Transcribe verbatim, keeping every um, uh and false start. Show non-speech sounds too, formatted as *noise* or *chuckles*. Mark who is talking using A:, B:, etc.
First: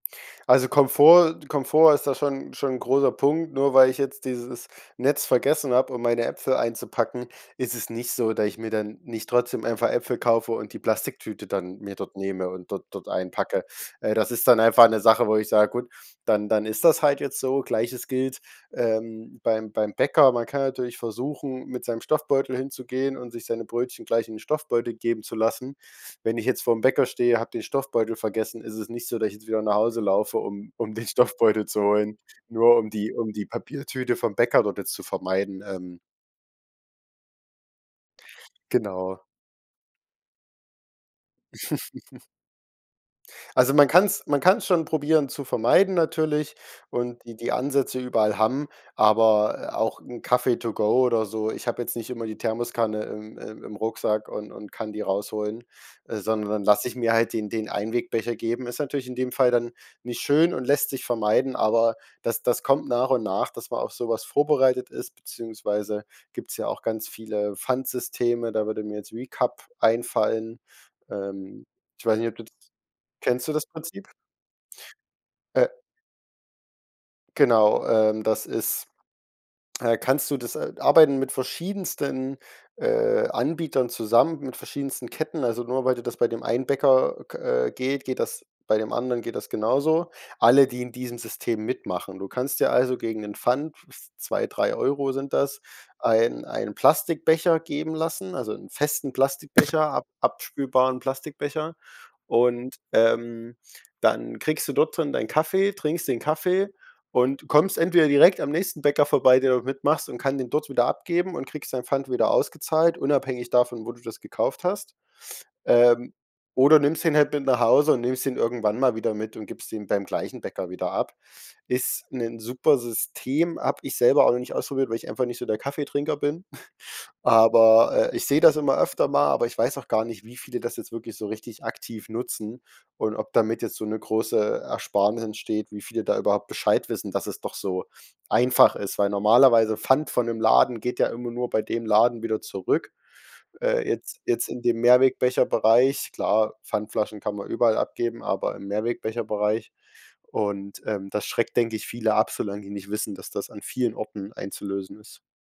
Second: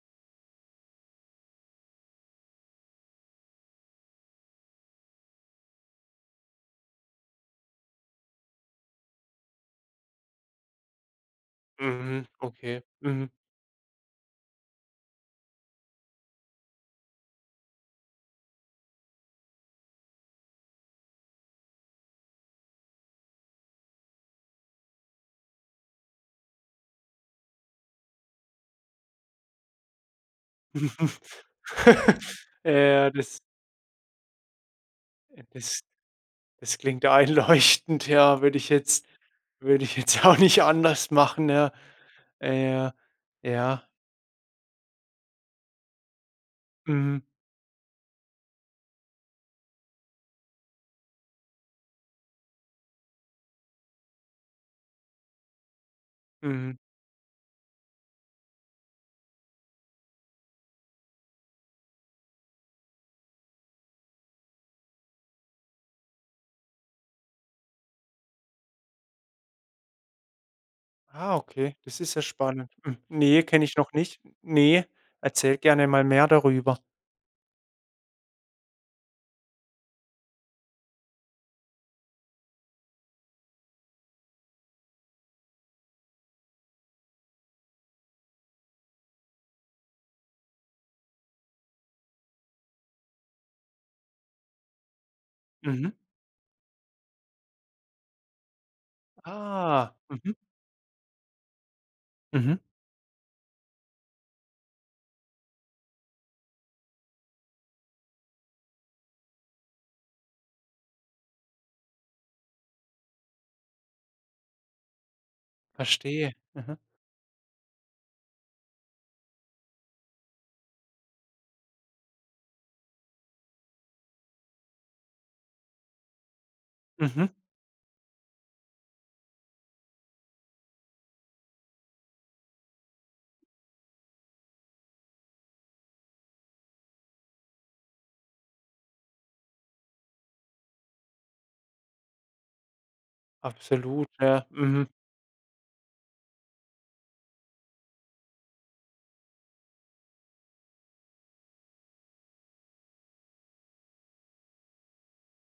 A: Also Komfort Komfort ist da schon schon 'n großer Punkt. Nur weil ich jetzt dieses Netz vergessen habe, um meine Äpfel einzupacken, ist es nicht so, dass ich mir dann nicht trotzdem einfach Äpfel kaufe und die Plastiktüte dann mir dort
B: Mhm.
A: nehme und
B: Okay.
A: dort dort
B: Mhm.
A: einpacke. Äh, das ist dann einfach 'ne Sache, wo ich sag: „Gut, dann dann ist das halt jetzt so.“ Gleiches gilt, ähm, beim beim Bäcker. Man kann natürlich versuchen, mit seinem Stoffbeutel hinzugehen und sich seine Brötchen gleich in den Stoffbeutel geben zu lassen. Wenn ich jetzt vorm Bäcker stehe, habe den Stoffbeutel vergessen, ist es nicht so, dass ich jetzt wieder nach Hause laufe, um um den Stoffbeutel zu holen,
B: *laughs* Ja,
A: nur um
B: ja,
A: die um
B: das
A: die Papiertüte vom Bäcker dort jetzt zu vermeiden,
B: Das
A: ähm.
B: das klingt einleuchtend, ja, würde ich jetzt
A: Genau.
B: würde ich jetzt ja auch nicht anders machen, ja?
A: *giggles*
B: Äh, ja.
A: Also, man
B: Ja.
A: kann's man kann's schon probieren, zu vermeiden, natürlich, und
B: Mhm.
A: die die Ansätze überall haben, aber, äh, auch 'n Kaffee to go oder so ich habe jetzt nicht immer die Thermoskanne im im im Rucksack und und kann die rausholen, äh, sondern dann
B: Mhm.
A: lasse ich mir halt den den Einwegbecher geben. Ist natürlich in dem Fall dann nicht schön und lässt sich vermeiden, aber das das kommt nach und nach, dass man auf so was vorbereitet ist, beziehungsweise gibt's ja auch ganz viele Pfandsysteme, da würde mir jetzt Recup einfallen.
B: Ah,
A: Ähm,
B: okay, das
A: ich
B: ist
A: weiß
B: ja
A: nicht, ob du das
B: spannend. Mhm. Ne,
A: kennst du das
B: kenne ich noch
A: Prinzip?
B: nicht. Ne, erzähl
A: Äh
B: gerne mal mehr darüber.
A: Genau, ähm, das ist äh, kannst du das äh, arbeiten mit verschiedensten, äh, Anbietern zusammen, mit verschiedensten Ketten, also nur weil du das bei dem einen Bäcker, äh, k geht, geht das bei dem anderen geht das genauso. Alle, die in diesem System mitmachen. Du kannst dir also gegen 'n Pfand, zwei, drei sind das,
B: Mhm.
A: einen einen Plastikbecher geben lassen, also 'n festen Plastikbecher,
B: Ah.
A: ab
B: Mhm.
A: abspülbaren Plastikbecher,
B: Mhm.
A: und, ähm, dann kriegst du dort drin dein Kaffee, trinkst den Kaffee und kommst entweder direkt am nächsten Bäcker vorbei, der dort mitmachst und kann den dort wieder abgeben und kriegst deinen Pfand wieder ausgezahlt, unabhängig davon, wo du das gekauft hast. Ähm,
B: Verstehe. Mhm.
A: oder nimmst den halt mit nach Hause und nimmst ihn irgendwann mal wieder mit und gibst den beim gleichen Bäcker wieder ab. Ist 'nen super System, hab ich selber auch nicht ausprobiert, weil ich einfach nicht so der Kaffeetrinker bin,, *chuckles*
B: Mhm.
A: aber, äh, ich sehe das immer öfter mal, aber ich weiß auch gar nicht, wie viele das jetzt wirklich so richtig aktiv nutzen und ob damit jetzt so 'ne große Ersparnis entsteht, wie viele da überhaupt Bescheid wissen, dass es doch so einfach ist, weil normalerweise Pfand von dem Laden geht ja immer nur bei dem Laden wieder zurück, äh,
B: Absolut.
A: jetzt
B: Ja.
A: jetzt in dem
B: Mhm.
A: Mehrwegbecherbereich. Klar, Pfandflaschen kann man überall abgeben, aber im Mehrwegbecherbereich und, ähm, das schreckt, denke ich, viele ab, solange die nicht wissen, dass das an vielen Orten einzulösen ist.